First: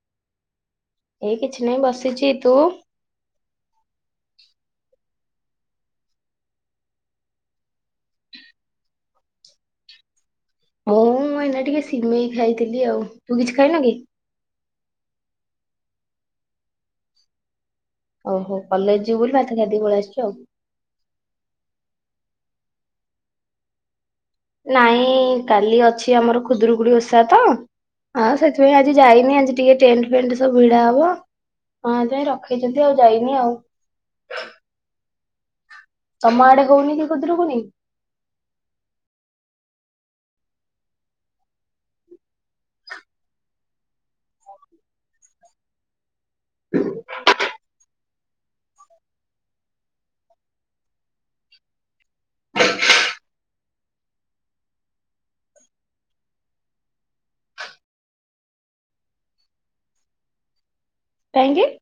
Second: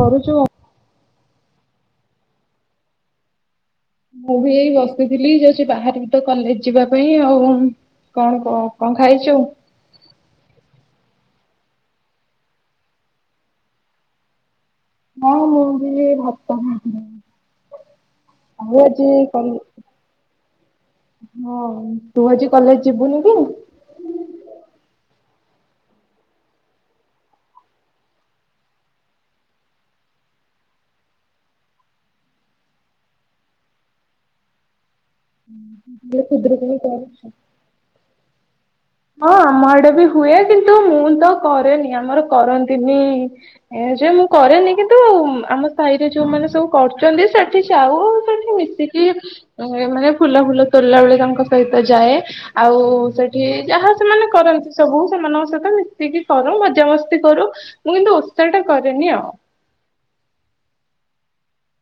କରୁଛୁ? ଏଇ କିଛି ନାହିଁ ବସିଛି। ତୁ? ମୁଁ ବି ଏଇ ବସିଥିଲି ଯାଉଛି ବାହାରିବିି ତ କଲେଜ ଯିବା ପାଇଁ ଆଉ। କଣ କ କଣ ଖାଇଛୁ? ହଉ ମୁଁ ଏଇନା ଟିକେ ସିମେଇ ଖାଇଥିଲି ଆଉ ତୁ କିଛି ଖାଇନୁ କି? ହଁ ମୁଁ ବି ଭାତ ଖାଇଥିଲି। ଓଉ ହୋ ଆଉ କଲେଜ ଆଜି ଯିବୁ ବୋଲି ମାଛ କଲେ ଖାଦି ପଳେଇ ଆସିଚଛି ଆଉ ହଁ ତୁ ଆଜି କଲେଜ ଯିବୁନି କି ନାଇଁ କାଲି ଅଛି ଆମର ଖୁଦରୁକୁୁଡି ଓଷା ତ ହଁ ସେଥିପାଇଁ ଆଜି ଯାଇନି ଆ ଟିକେ ଟେଣ୍ଟ ଫେଣ୍ଟ ସବୁ ଭିଡା ହବ ହଁ ତମାଇଁ ରଖେଇଛନ୍ତି ଆଉ ଯାଇନି ଆଉ ହୁଁ ତମ ଆଡେ ହଉନି କୁଦରୁକୁନି ହଁ ଆମ ଆଡେ ବି ହୁଏ କିନ୍ତୁ ମୁଁ ତ କରେନି ଆମର କରନ୍ତିନି ଏ ଯେ ମୁଁ କରେନି କିନ୍ତୁ ଆ ଆମ ଭାଇରେ ଯୋଉମାନେ ସବୁ କରୁଛନ୍ତି ସେଠି ଯାଉ ଆଉ ସେଠି ମିଶିକି କି ମାନେ ଫୁଲା ଫୁଲ ତୋଲଲା ବେଳେ ତାଙ୍କ ସହିତ ଯାଏ ଆଉ ସେଠି ଯାହା ସେମାନେ କରନ୍ତି ସବୁ ସେମାନଙ୍କ ସହିତ ମିଶକି କରୁ ମଜାମସ୍ତି କରୁ ମୁଁ କିନ୍ତୁ ଉତାାର ଟା କରେନି ଆଉ କାହିଁକ କି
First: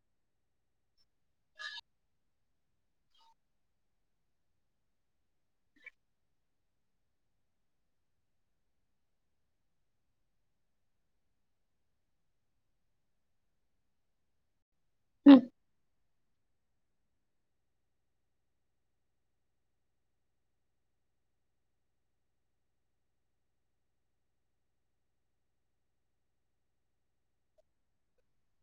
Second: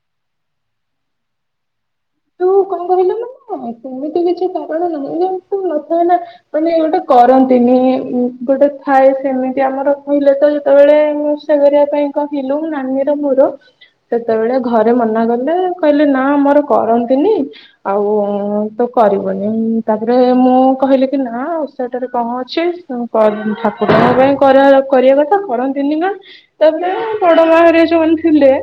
ତୁ କଣ କହିଲ ମ ସେମିତି କିଛି କାରଣ ନାହିଁ ଯେମିତି ସବୁ ନଥା ନା ମାନେ ଗୋଟେ କରନ୍ତିନି ଗୋଟେ ଥାଏ ସେମିତି ଆମର କହିଲେ ତ ଯେତେବେଳେ କରିବା ପାଇଁ କହିଲୁ ନାନୀର ମର ସେତେବେଳେ ଘରେ ମନା ହୁଁ ଗଲେ କହିଲେ ନା ମୋର କରନ୍ତିନି ଆଉ ତ କରିବୁନି ତାପରେ ମୁଁ କହିଲି କି ନା ସେଟରେ କଣ ଅଛି ଠାକୁରଙ୍କ ପାଇଁ କରିବା କଥା କରନ୍ତିନି କଣ ତାପରେ ବଡ ବାହାଆ ଯୋମାନେ ଥିଲେ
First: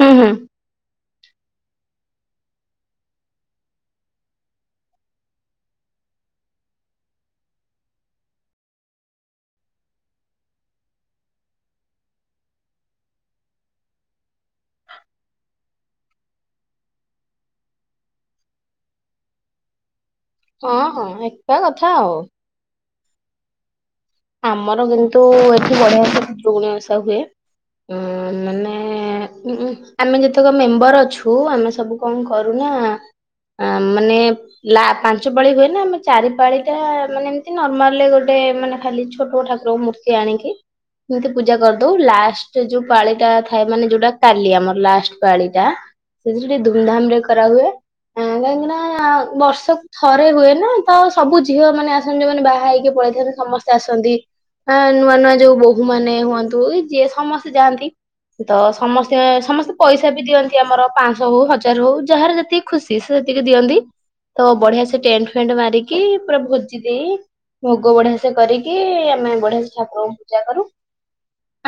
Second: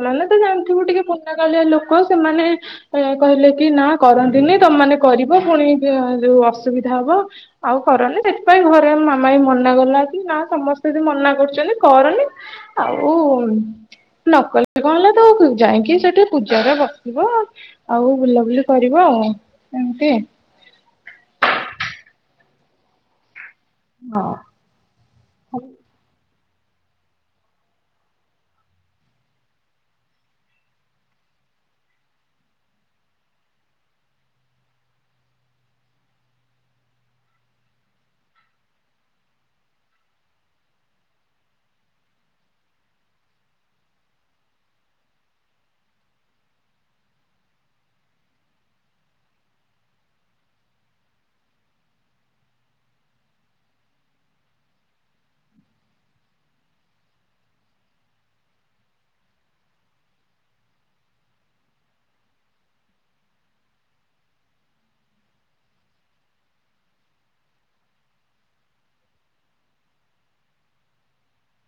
ହୁଁ। ହୁଁ। ତ ଜାଣିଥିବୁ ଟିକେ ପୁନା କାଳିଆ ଲୋକ ସେମାନେ କହିଲେ କି ନା କରନ୍ତିନି ତମମାନୋନ କରିବ ପୁଣି ଯୋଉ ଅସୁବିଧା ହବ ଆଉ କରନି ସେଥିପାଇଁ ଘରେ ମାମା ବି ମନା ଗଲା କି ନା ସମସ୍ତେ ବି ମନା କରୁଛନ୍ତି କରନି ଆଉ ନକଲେ କଣ ହେଲା ତ ଯାଇକି ସେଠି ନିଜର ବସିବ ଆଉ ବୁଲାବୁଲି କରିବ ଆଉ ଏମିତି ହଁ ହଁ ଏକା କଥା ଆଉ ହଁ ଆମର କିନ୍ତୁ ଏଠି ବଢିଆୁଗୁଣଷା ହୁଏ ଉ ମାନେ ଆମେ ଯେତେକ ମେମ୍ବର ଅଛୁ ଆମେ ସବୁ କଣ କରୁନା ମାନେ ଲ ପାଞ୍ଚ ପାଳି ହୁଏ ନା ଆମେ ଚାରି ପାଳି ଟା ମାନେ ଏମତି ନର୍ମାଲରେ ଗୋଟେ ମାନେ ଖାଲି ଛୋଟ ଠାକୁରଙ୍କୁ ମୂର୍ତ୍ତି ଆଣିକି ଏମିତି ପୂଜା କରିଦଉ ଲାଷ୍ଟ ଯୋଉ ପାଳିଟା ଥାଏ ମାନେ ଯୋଉଟା କାଲି ଆମର ଲାଷ୍ଟ ପାଳିଟା ସେଥି ଟିକେ ଧୁମଧାମ ରେ କରାହୁଏ କାହିଁକି ନା ବର୍ଷ ଥରେ ହୁଏ ନା ତ ସବୁ ଝିଅ ମାନ ଆସନ୍ତି ଯୋଉମାନେ ବାହା ହେଇକି ପଳେଇଥାନ୍ତେ ସମସ୍ତେ ଆସୁ ନୂଆ ନୂଆ ଯୋଉ ବୋହୂ ମାନେ ହୁଅନ୍ତୁ ଯିଏ ସମସ୍ତେ ଯାଆନ୍ତି ତ ସମସ୍ତେ ସମସ୍ତେ ପଇସା ବି ଦିଅନ୍ତି ଆମର ପାଞ୍ଚଶହ ହଉ ହଜାର ହଉ ଯାହାର ଯଦି ଖୁସି ସେ ସେତିକି ଦିଅନ୍ତି ତ ବଢିଆ ସେ ଟେଣ୍ଟ ଫେଣ୍ଟ ମାରିକି ପୁରା ଭୋଜି ଦେଇ ଭୋଗ ବଢିଆ ସେ କରିକି କି ଆମେ ବଢିେଶ ଠାକୁରଙ୍କୁ ପୂଜା କରୁ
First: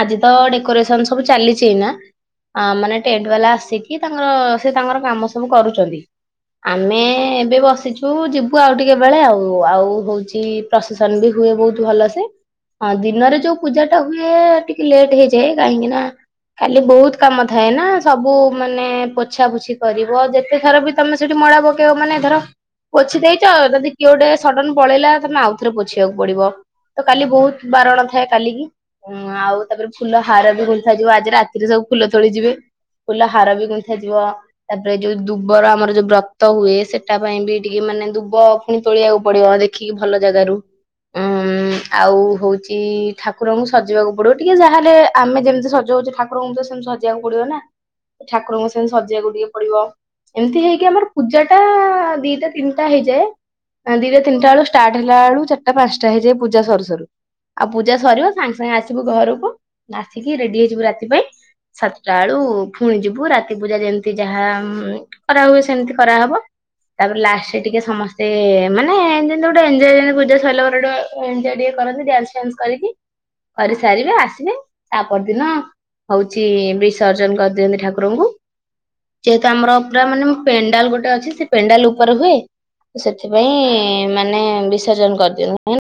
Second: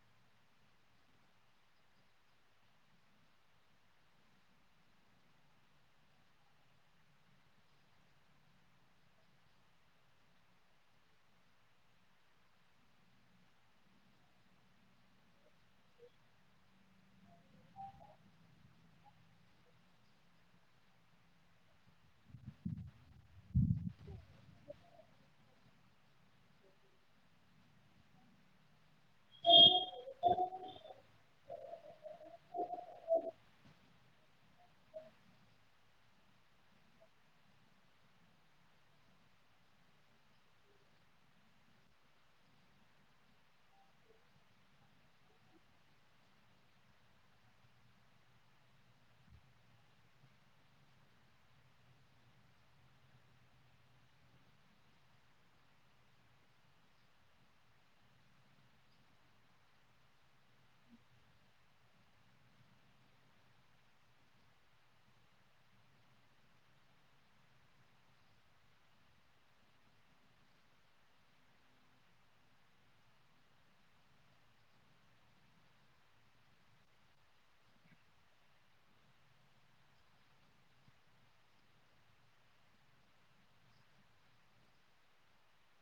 ଆଜି ତ ଡେକୋରେସନ ସବୁ ଚାଲିଛି ନା ଆ ମାନେ ଟେଣ୍ଟ ବାଲା ଆସିକି ତାଙ୍କର ସେ ତାଙ୍କର କାମ ସବୁ କରୁଛନ୍ତି ଆମେ ଏବେ ବସିଛୁ ଯିବୁ ଆଉ ଟିକେ ବେଳେ ଆଉ ଆଉ ହଉଛି ପ୍ରସେସନ ବି ହୁଏ ବହୁତ ଭଲ ସେେ ହଁ ଦିନରେ ଯୋଉ ପୂଜା ଟା ହୁଏ ଟିକେ ଲେଟ୍ ହେଇଯାଏ କାହିଁକି ନା ଖାଲି ବହୁତ କାମ ଥାଏ ନା ସବୁ ମାନେ ପୋଛା ପୋଛି କରିବ ଯେତେଥର ବି ତମେ ସେଠି ମଳା ପକେଇବ ମାନେ ଧର ପୋଛି ଦେଇଛ ଯଦି କିଏ ଗୋଟେ ସଡନ ପଳେଇଲା ତମେ ଆଉଥରେ ପୋଛିବାକୁ ପଡିବ ତ କାଲି ବହୁତ ବାରଣ ଥାଏ କାଲି କିି ଉଁ ଆଉ ତାପରେ ଫୁଲ ହାର ବି ଭୁଲ ଯିବ ଆଜି ରାତିରେ ସବୁ ଫୁଲ ତୋଳିଯିବେ ଫୁଲ ହାର ବି ଗୁନ୍ଥା ଯିବ। ତାପରେ ଯୋଉ ଦୁବର ଆମର ଯୋଉ ବ୍ରତ ହୁଏ ସେଟା ପାଇଁ ବି ଟିକେ ମାନେ ଦୁବ ପୁଣି ତୋଳିବାକୁ ପଡିବ ଦେଖିକି ଭଲ ଜାଗାରୁ ଉଁ ଉଁ ଆଉ ହଉଛି ଠାକୁରଙ୍କୁ ସଜେଇବାକୁ ପଡିବ ଟିକେ ଯାହେଲେ ଆମେ ଯେମିତି ସଜଉଛୁ ଠାକୁ ଠାକୁରଙ୍କୁ ତ ସେମତି ସଜେଇବାକୁ ପଡିବ ନା ଠାକୁରଙ୍କୁ ସେମିତି ସଜେଇବାକୁ ଟିକେ ପଡିବ। ଏମିତି ହେଇକି ଆମର ପୂଜା ଟା ଦିଟା ତିନିଟା ହେଇଯାଏ। ଦିଟା ତିନିଟା ବେଳ ଷ୍ଟାର୍ଟ ହେଲା ବେଳୁ ଚାରିଟା ପାଞ୍ଚଟା ହେଇଯାଏ ପୂଜା ସରୁ ସରୁ। ଆଉ ପୂଜା ସରିବ ସାଙ୍ଗେ ସାଙ୍ଗେ ଆସିବୁ ଘରକୁ ଆସିକି ରେଡି ହେଇଯିବୁ ରାତି ପାଇଁ। ସାତଟା ବେଳୁ ପୁଣି ଯିବୁ ରାତି ପୂଜା ଯେମିତି ଯାହା କରା ହୁଏ ସେମିତି କରାହବ। ତାପରେ ଲାଷ୍ଟରେ ଟିକେ ସମସ୍ତେ ମାନେ ଯେମିତି ଗୋଟେ ଏଞ୍ଜୟ୍ ପୂଜା ସରିଲ ପରେ [unintelligible] ଟିକେ କରନ୍ତି ଡ୍ୟାନ୍ସ ଫନ୍ସ କରିକି। କରି ସାରିବେ ଆସିବେ ତା ପରଦିନ ହଉଛି ବିସର୍ଜନ କରିଦିଅନ୍ତି ଠାକୁରଙ୍କୁ। ଯେହେତୁ ଆମର ପୁରା ମାନେ ପେଣ୍ଡାଲ ଗୋଟେ ଅଛି ସେ ପେଣ୍ଡାଲ ଉପରେ ହୁଏ। ସେଥିପାଇଁ ମାନେ ବିସର୍ଜନ କରିଦିଅଉ।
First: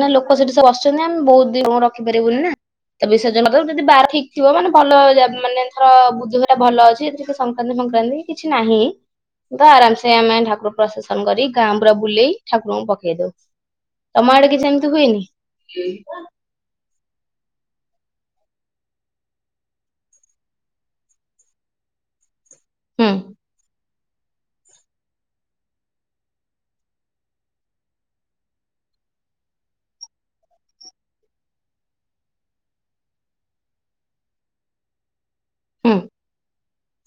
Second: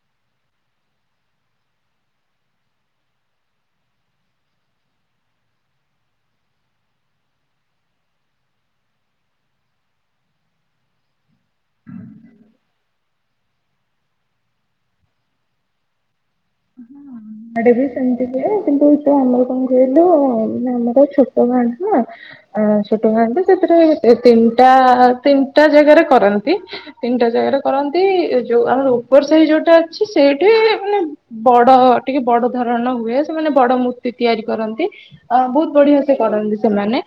ନା ଲୋକ ସେଠି ସବୁ ଆସୁଛନ୍ତି ଆମେ ବହୁତ ଦିନ ରଖିପାରିବୁ ବୋଲି ନା। ତ ବିସର୍ଜନ ଯଦି ବାର ଠିକ ଥିବ ମାନେ ଭଲ ମାନେ ଥର ବୁଧୁବାର ଭଲ ଅଛି ଟିକ ସଂକ୍ରାନ୍ତି ଫକ୍ରାନ୍ତି କିଛି ନାହିଁ। ତ ଆରାମ ସେ ଆମେ ଠାକୁର ପ୍ରସେସନ କରି ଗାଁ ପୁୁରା ବୁଲେଇ ଠାକୁରଙ୍କୁ ପକେଇ ଦଉ। ତମ ଆଡେ କିଛି ଏମିତି ହୁଏନି? [inaudible] ଆଡେ ବି ସେମିତି ହୁଏ କିନ୍ତୁ ଏ ତ ଆମର କଣ କହିଲୁ ଆମର ଛୋଟ ଗାଁ ଟା ଅ ଛୋଟ ଖାଆନ୍ତି ସେଥିରେ ତିନିଟା ତିନିଟା ଜାଗାରେ କରନ୍ତି। ତିନିଟା ଜାଗାରେ କରନ୍ତି ଯୋଉ ଆମର ଉପର ସାହି ଯୋଉଟା ଅଛି ସେଇଠି ମାନେ ବଡ ଟିକେ ବଡ ଧରଣ ର ହୁଏ ସେମାନେ ବଡ ମୂର୍ତ୍ତି ତିଆରି କରନ୍ତି। ଅ ବହୁତ ହୁଁ ବଢିଆ ସେ କରନ୍ତି ସେମାନେ।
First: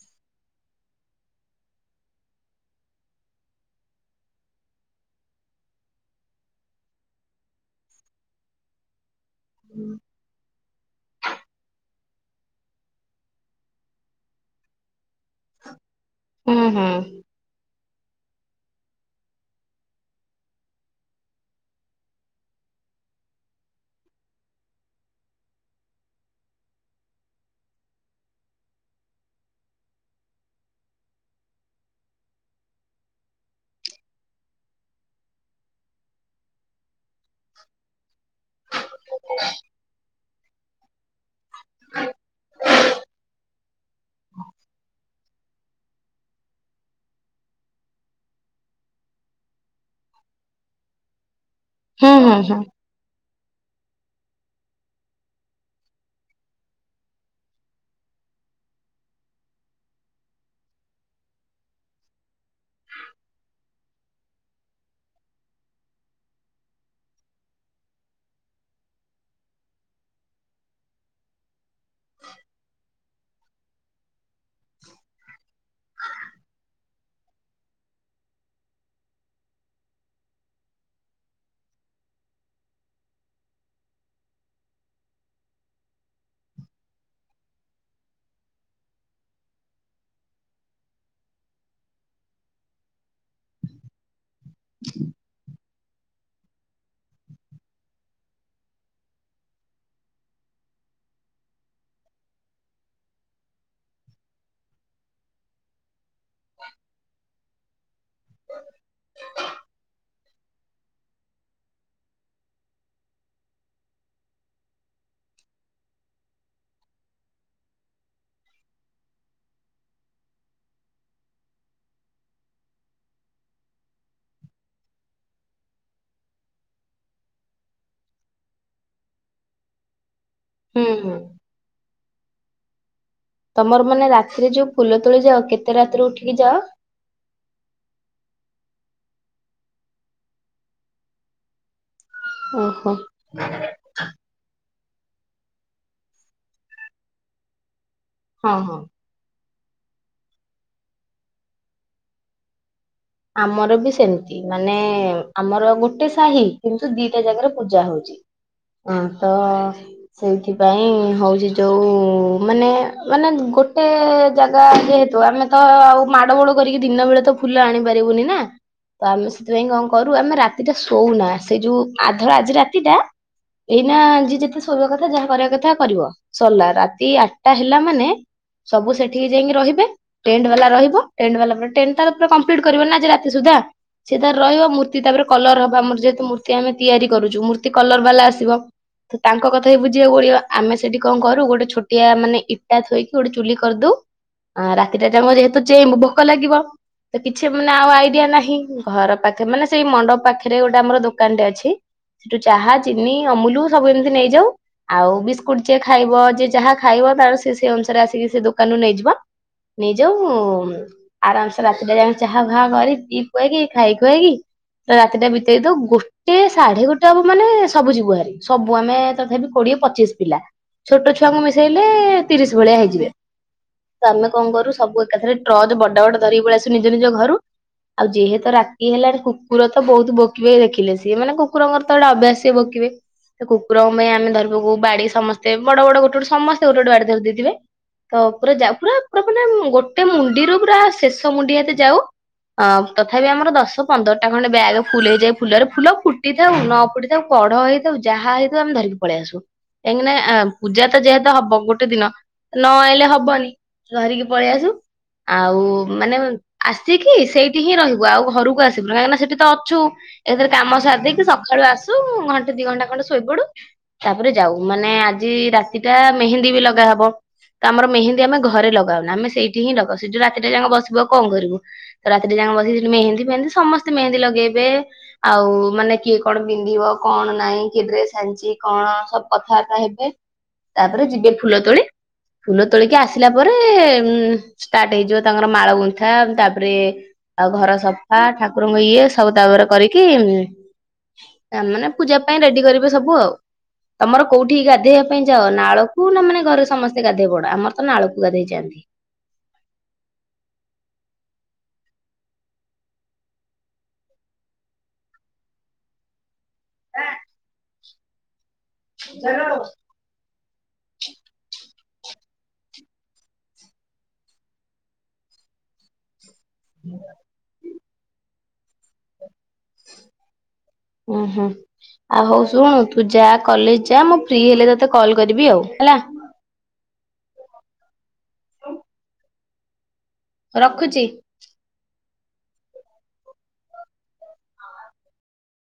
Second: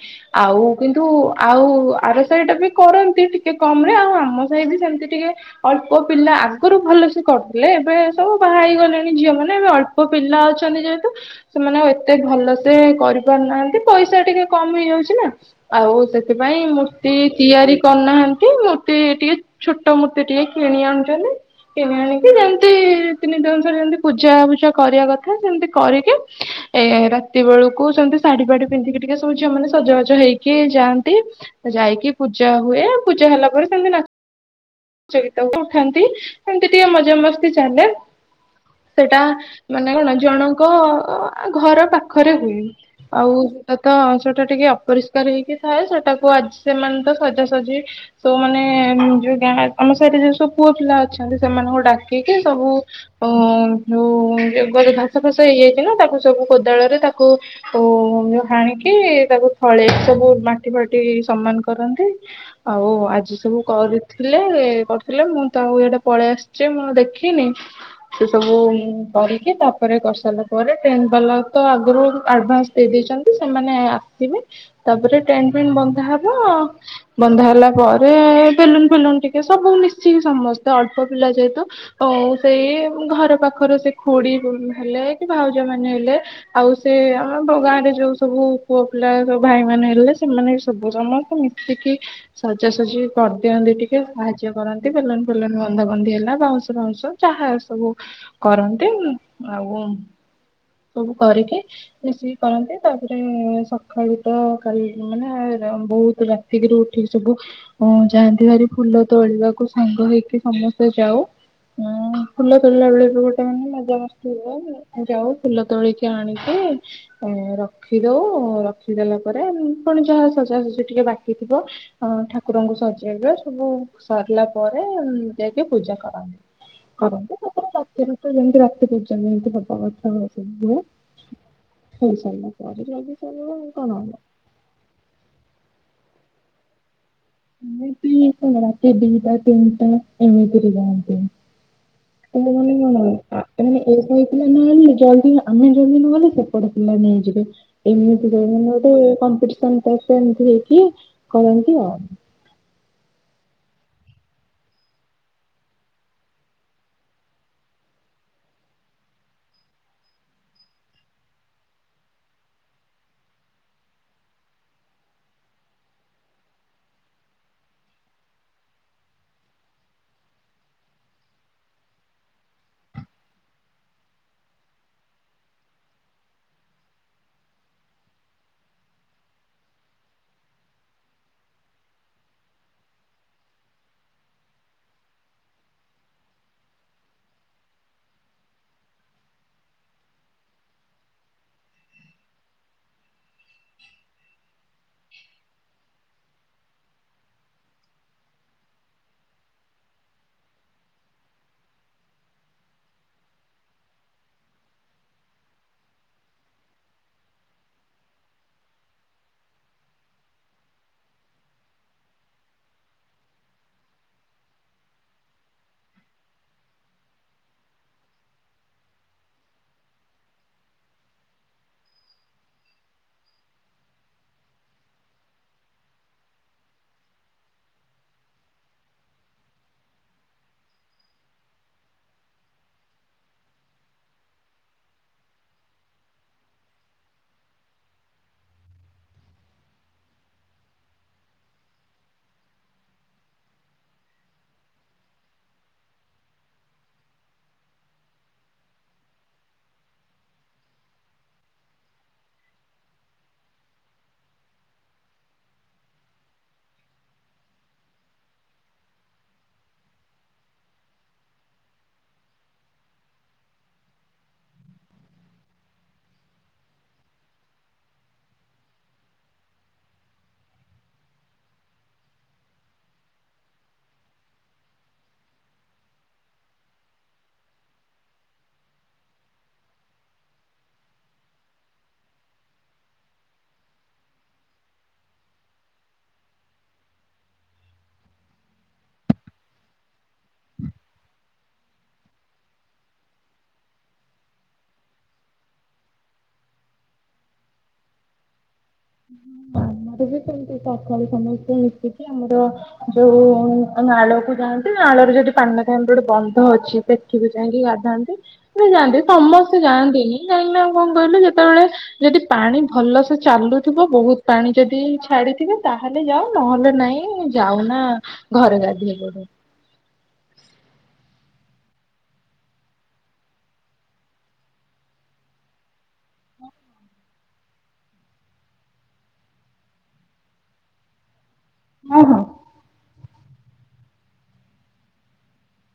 ଆଉ କିନ୍ତୁ ଆଉ ଆର ସାହି ଟା ବି କରନ୍ତି ଟିକେ କମ ରେ ଆଉ ଆମ ସାହି ବି ସେମତି ଟିକେ ଅଳ୍ପ ପିଲା ଆଗରୁ ଭଲସ କରୁଥିଲେ ଏବେ ସବୁ ବାହା ହେଇଗଲେଣି। ଝିଅ ମାନେ ଏ ଅଳ୍ପ ପିଲା ଅଛନ୍ତି ଯେହେତୁ ସେମାନେ ଆଉ ଏତେ ଭଲ ସେ କରିପାରୁନାହାନ୍ତି ପଇସା ଟିକେ କମି ହେଇଯାଉଛି ନା। ଆଉ ହୁଁ ସେଥିପାଇଁ ହୁଁ ହୁଁ ମୂର୍ତ୍ତି ତିଆରି କରୁନାହାନ୍ତି। ମୂର୍ତ୍ତି ଟିକେ ଛୋଟ ମୂତି ଟିକେ କିଣି ଆଣୁଛନ୍ତି। କିଣି ଆଣିକି ଯେମତି ତିନି ଦିନର ଯେମତି ପୂଜା ଫୁଜା କରିବା କଥା ସେମିତି କରିକି ଏ ରାତି ବେଳକୁ ସେମିତି ଶାଢୀ ଫାଢି ପିନ୍ଧିକି ଟିକେ ସବୁ ଝିଅ ମାନେ ସଜବାଜ ହେଇକି ଯାଆନ୍ତି। ଯାଇକି ପୂଜା ହୁଏ ପୂଜା ହେଲା ପରେ ସେମିତି ନା ନାଚ ଗୀତ ଉଠାନ୍ତି। ଏମତି ଟିକେ ମଜାମସ୍ତି ଚାଲେ। ସେଟା ମାନେ କଣ ଜଣଙ୍କ ଘର ପାଖରେ ହୁଏ ଆଉ ତ ତ ସେଟା ଟିକେ ଅପରିଷ୍କାର ହେଇକି ଥାଏ ସେଟାକୁ ଆଜି ସେମାନେ ତ ସଜାସଜି ତୋମାନେ ଯୋଉ ଗାଁ ଆମ ସାଇରେ ଯୋଉ ସବୁ ପୁଅ ପିଲା ଅଛନ୍ତି ସେମାନଙ୍କୁ ହୁଁ ହୁଁ ଡାକିକି ସବୁ ଅ ଯୋଉ ଘାସ ଫାସ ହେଇଯାଇଛି ନା ତାକୁ ସବୁ କୋଦାଳରେ ତାକୁ ତ ହାଣିକି ତାକୁ ଥଳେ ସବୁ ମାଟି ଫାଟି ସମାନ କରନ୍ତି। ଆଉ ଆଜି ସବୁ କରିଥିଲେ କରିଥିଲେ ମୁଁ ତାକୁ ଇଆଡେ ପଳେଇ ଆସିି ଯେ ମୁଁ ଦେଖିନି। ସେ ସବୁ କରିକି ତାପରେ କରିସାରିଲା ପରେ ଟ୍ରେନ୍ ବାଲା ତ ଆଗରୁ ଆଡଭାନ୍ସ ଦେଇ ଦେଇଛନ୍ତି ସେମାନେ ଆସିବେ ତାପରେ ଟେଣ୍ଟ ଫେଣ୍ଟ୍ ବନ୍ଦା ହବ। ବନ୍ଧା ହେଲା ପରେ ବେଲୁନ ଫେଲୁନ ଟିକେ ସବୁ ମିଶିକି ସମସ୍ତେ ଅଳ୍ପ ପିଲା ଯେହେତୁ ଆ ସେଇ ଘର ପାଖରୁ ସେ ଖୁଡି ହେଲେ କି ଭାଉଜ ମାନେ ହେଲେ ଆଉ ସେ ଆମ ଗାଁ ରେ ଯୋଉ ସବୁ ପୁଅ ପିଲା ସ ଭାଇ ମାନ ହେଲେ ସେମାନେ ବି ସବୁ ସମସ୍ତେ ମିଶ ତିକି ସଜାସଜି କରିଦିଅନ୍ତି ଟିକ ସେ ସାହାଯ୍ୟ କରନ୍ତି ବେଲୁନ ଫେଲୁନ ବନ୍ଧା ବନ୍ଧି ହେଲା ବାଉଁଶ ବାଉଁଶ ଜାହା ସବୁ କରନ୍ତି ଆଉ ସବୁ କରିକି ମିଶିକି କରନ୍ତି ତାପରେ ସକାଳୁ ତ କାଲି ମାନେ ର ବହୁତ ରା ରାତିକିରୁ ଉଠିକି ସବୁ ଓ ଯାଆନ୍ତି ଭାରି ଫୁଲ ତୋଳିବାକୁ ସାଙ୍ଗ ହେଇକି ସମସ୍ତେ ଯାଉ ଉଁ ଫୁଲ ତୋଳିଲା ବେଳେ ବି ଗୋଟେ ମାନେ ମଜାମସ୍ତି ହୁଏ ଯାଉ ଫୁଲ ତୋଳିକି ଆଣିକି ଏଁ ରଖିଦଉ ରଖିଦେଲା ପରେ ନେ ଫୁଣି ଯାହା ସଜାସଜ ଟିକେ ବାକି ଥିବ ଅ ଠାକୁରଙ୍କୁ ସଜେଇବେ ସବୁ ସରିଲା ପରେ ଯାଇକି ପୂଜା କରନ୍ତି। କରନ୍ତି ତାପରେ ରାତିରେ ତ ଯେମିତି ରାତି ପୂଜା କରନ୍ତି ହୁଁ ହୁଁ। [unintelligible] ହେଇସାରିଲା ତମର ପରେ ମାନେ [unintelligible] ରାତିରେ ଯୋଉ ଫୁଲ ତୋଳି ଯାଅ କେତେ ରାତିରୁ ଉଠିକି ଯାଅ? ଆମେ ବି ରାତି ଦିଟା ତିନିଟା ଏମିତିରେ ଯାଆନ୍ତି। ମାନେ ଓହୋ। କଣ ମାନେ ଏଇ ସାଇପିଲା ଆଇଲୁ ଜଲଦି ଆମେ ଜଲଦି ନ ଗଲେ ସେପଟେ ପିଲା ନେଇଯିବେ ଏମି ଯୋଉ ହଁ ହଁ। ମାନେ ଗୋଟେ କମ୍ପଡିସନ ଟାଇପ ର ଏମିତି ହେଇକି କରନ୍ତି ଆଉ। ଆମର ବି ସେମିତି ମାନେ ଆମର ଗୋଟେ ସାହି କିନ୍ତୁ ଦିଟା ଜାଗାରେ ପୂଜା ହଉଚି। ହଁ ତ ସେଇଥିପାଇଁ ହଉଚି ଯୋଉ ମାନେ ମାନେ ଗୋଟେ ଜାଗା ଯେ ତ ଆମେ ତ ଆଉ ମାଡ ଗୋଳ କରିକି ଦିନ ବେଳେ ତ ଫୁଲ ଆଣିପାରିବୁନି ନା ତ ଆମେ ସେଥିପାଇଁ କଣ କରୁ ଆମେ ରାତିଟା ଶୋଉନା ସେଇ ଯୋଉ ଆ ଧର ଆଜି ରାତିଟା ଏଇନା ଯିଏ ଯେତେ ଶୋଇିବା କଥା ଯାହା କରିବା କଥା କରିବ ସରିଲା ରାତି ଆଟା ହେଲା ମାନେ ସବୁ ସେଠି ଯାଇଁକି ରହିବେ ଟେଣ୍ଡ ବାଲା ରହିବ ଟେଣ୍ଡ ବାଲା ଟେଣ୍ଟ ତାର ପୁରା କମ୍ପ ମ୍ପ୍ଲିଟ କରିବ ନା ଆଜି ରାତି ସୁଧା ସେ ତାର ରହିବ ମୂର୍ତ୍ତି ତାପରେ କଲର ହବ ଆମର ଯେହେତୁ ମୂର୍ତ୍ତି ଆମେ ତିଆରି କରୁଚୁ ମୂର୍ତ୍ତି କଲର ବାଲା ଆସିବ ତାଙ୍କ କଥା ବି ବୁଝିବାକୁ ପଡିବ ଆମେ ସେଠି କଣ କରୁ ଗୋଟେ ଛୋଟିଆ ମାନେ ଇଟା ଥୋଇକି ଗୋଟେ ଚୁଲି କରିଦଉ ଆ ରାତିଟା ଟା ଯାଙ୍କ ଯେହେତୁ ଚେଇଁବୁ ଭୋକ ଲାଗିବ ତ କିଛି ମାନେ ଆଉ ଆଇଡିଆ ନାହିଁ ଘର ପାଖରେ ମାନେ ସେଇ ମଣ୍ଡପ ପାଖରେ ଗୋଟେ ଆମର ଦୋକାନଟେ ଅଛି ସେଠୁ ଚାହା ଚିନି ଅମୁଲ ସବୁ ଏମିତି ନେଇଯାଉ ଆଉ ବିସ୍କୁଟ ଜେ ଖାଇବ ଜେ ଯାହା ଖାଇବ ତାର ସେ ସେ ଅନୁସାରେ ଆସିକି ସେ ଦୋକାନରୁୁ ନେଇଯିବ। ନେଇଯାଉ ଆରାମସେ ରା ସେଟା ଯାଇଁକି ଚାହା ଫା କରି ପିଇ ପୁଆଇକି ଖାଇ ଖୁଆଇକି ରାତିଟା ବିତେଇ ଦଉ ଗୋ ଟେ ସାଢେ ଗୋଟେ ହବ ମାନେ ସବୁ ଜିବୁହାରି ସବୁ ଆମେ ତଥାପି କୋଡିଏ ପଚିଶ ପିଲା ଛୋଟ ଛୁଆଙ୍କୁ ମିଶେଇଲେ ତିରିଶ ଭଳିଆ ହେଇଯିବେ ତ ଆମେ କଣ କରୁ ସବୁ ଏକାଥରେ ଟ୍ରଚ ବଡ ବଡ ଧରିକି ପଳେଇ ଆସୁ ନିଜ ନିଜ ଘରୁ ଆଉ ଯେହେତୁ ରାତି ହେଲାଣି କୁକୁର ତ ବହୁତ ଭୋକିବେ ଦେଖିଲେ ସିଏ ମାନେ କୁକୁରଙ୍କର ତ ଗୋଟେ ଅଭ୍ୟାସ ସିଏ ଭୋକିବେ ସେ କୁକୁରଙ୍କ ପାଇଁ ଆମେ ଧରିବାକୁ ବାଡି ସମସ୍ତେ ବଡ ବଡ ଗୋଟେ ବଡେ ସମସ୍ତେ ଗୋଟେ ଗୋଟେ ବାଡି ଧରି ଦେଇଥିବେ ତ ପୁରା ଯାଉ ପୁରା ପୁରା ମାନେ ଗୋଟେ ମୁଣ୍ଡିରୁ ପୁରା ଶେଷ ମୁଣ୍ଡି ହାତେ ଯାଉ ଅ ତଥାପି ଆମର ଦଶ ପନ୍ଦରଟା ଖଣ୍ଡେ ବ୍ୟାଗ ଫୁଲ ହେଇଯାଏ ଫୁଲରେ ଫୁଲ ଫୁଟିଥାଉ ନ ଫୁଟି କଢ ହେଇଥାଉ ଯାହା ହେଇଥାଉ ଆମେ ଧରିକି ପଳେଇ ଆସୁ। କାହିଁକି ନା ଆ ପୂଜା ତ ଯେହେତୁ ହବ ଗୋଟେ ଦିନ ନ ଆଇଲେ ହବନି। ଧରିକି ପଳେଇ ଆସୁ ଆଉ ମାନେ ଆସିକି ସେଇଠି ହିଁ ରହିବୁ ଆଉ ଘରକୁ ଆସିବୁନି କାହିଁକିନା ସେଠି ତ ଅଛୁ। ଏଥିରେ କାମ ସାରି ଦେଇକି ସକାଳୁ ଆସୁ ଘଣ୍ଟେ ଦି ଘଣ୍ଟା ଖଣ୍ଡେ ଶୋଇପଡୁ ତାପରେ ଯାଉ ମାନେ ଆଜି ରାତି ଟା ମେହେନ୍ଦୀ ବି ଲଗା ହବ ତ ଆମର ମେହେନ୍ଦୀ ଆମେ ଘରେ ଲଗାଉନା ଆମେ ସେଇଠି ହିଁ ଲଗାଉ ସେ ଯଉ ରାତିଟା ଯାଙ୍କ ବସିବୁ ଆଉ କଣ କରିବୁ। ରାତିଟା ଯାଙ୍କ ବସିକି ସେଠି ମେନ୍ଦୀ ଫେହେନ୍ଦୀ ସମସ୍ତେ ମେହେନ୍ଦୀ ଲଗେଇବେ ଆଉ ମାନେ କିଏ କଣ ପିନ୍ଧିବ କଣ ନାଇଁ କିଏ ଡ୍ରେସ ହାଣିଚି କଣ ସବୁ କଥାବାର୍ତ୍ତା ହେବେ। ତାପରେ ଯିବେ ଫୁଲ ତୋଳି ଫୁଲ ତୋଳିକି ଆସିଲା ପରେ ଉ ଷ୍ଟାର୍ଟ ହେଇଯିବ ତାଙ୍କର ମାଳ ଗୁନ୍ଥା ତାପରେ ଆଉ ଘର ସଫା ଠାକୁରଙ୍କୁ ଇଏ ସବୁ ତା ଉପରେ କରିକି ମାନେ ପୂଜା ପାଇଁ ରେଡି କରିବେ ସବୁ ଆଉ ତମର କୋଉଠି ଗାଧୋଇବା ପାଇଁ ଯାଅ ନାଳକୁ ନା ମାନେ ଘରେ ସମସ୍ତେ ଗାଧୋଇବା ପଡ ଆମର ତ ନାଳକୁ ଗାଧେଇ ଚାାଆନ୍ତି ହ ଆମର ବି ସେମିତି ସକାଳୁ ସମସ୍ତେ ମିଶଛିି ଆମର ଯୋଉ ନାଳକୁ ଯାଆନ୍ତି ନାଳ ର ଯଦି ପାନ ଗୋଟେ ବନ୍ଦ ଅଛି ସେଠିକୁ ଯାଇକି ଗାଧାନ୍ତି ଯାଆନ୍ତି ସମସ୍ତେ ଯାଆନ୍ତିନି କାହିଁକି ନା ଆଉ କଣ କହିଲୁ ଯେତେବେଳେ ଯଦି ପାଣି ଭଲ ସେ ଚାଲୁ ଥିବ ବହୁତ ପାଣି ଯଦି ଛାଡିଥିବେ ତାହେଲେ ଯାାଉ ନହେଲେ ନାଇଁ ଯାଉନା ଘରେ ଗାଧିଏ ବୋୁ ହୁଁ ହୁଁ ଆ ହଉ ଶୁଣୁ ତୁ ଯା କଲେଜ ଯା ମୁଁ ଫ୍ରି ହେଲେ ତତେ କଲ୍ କରିବି ଆଉ ହେଲା ହୁଁ ରଖୁଛି ହଁ ହଁ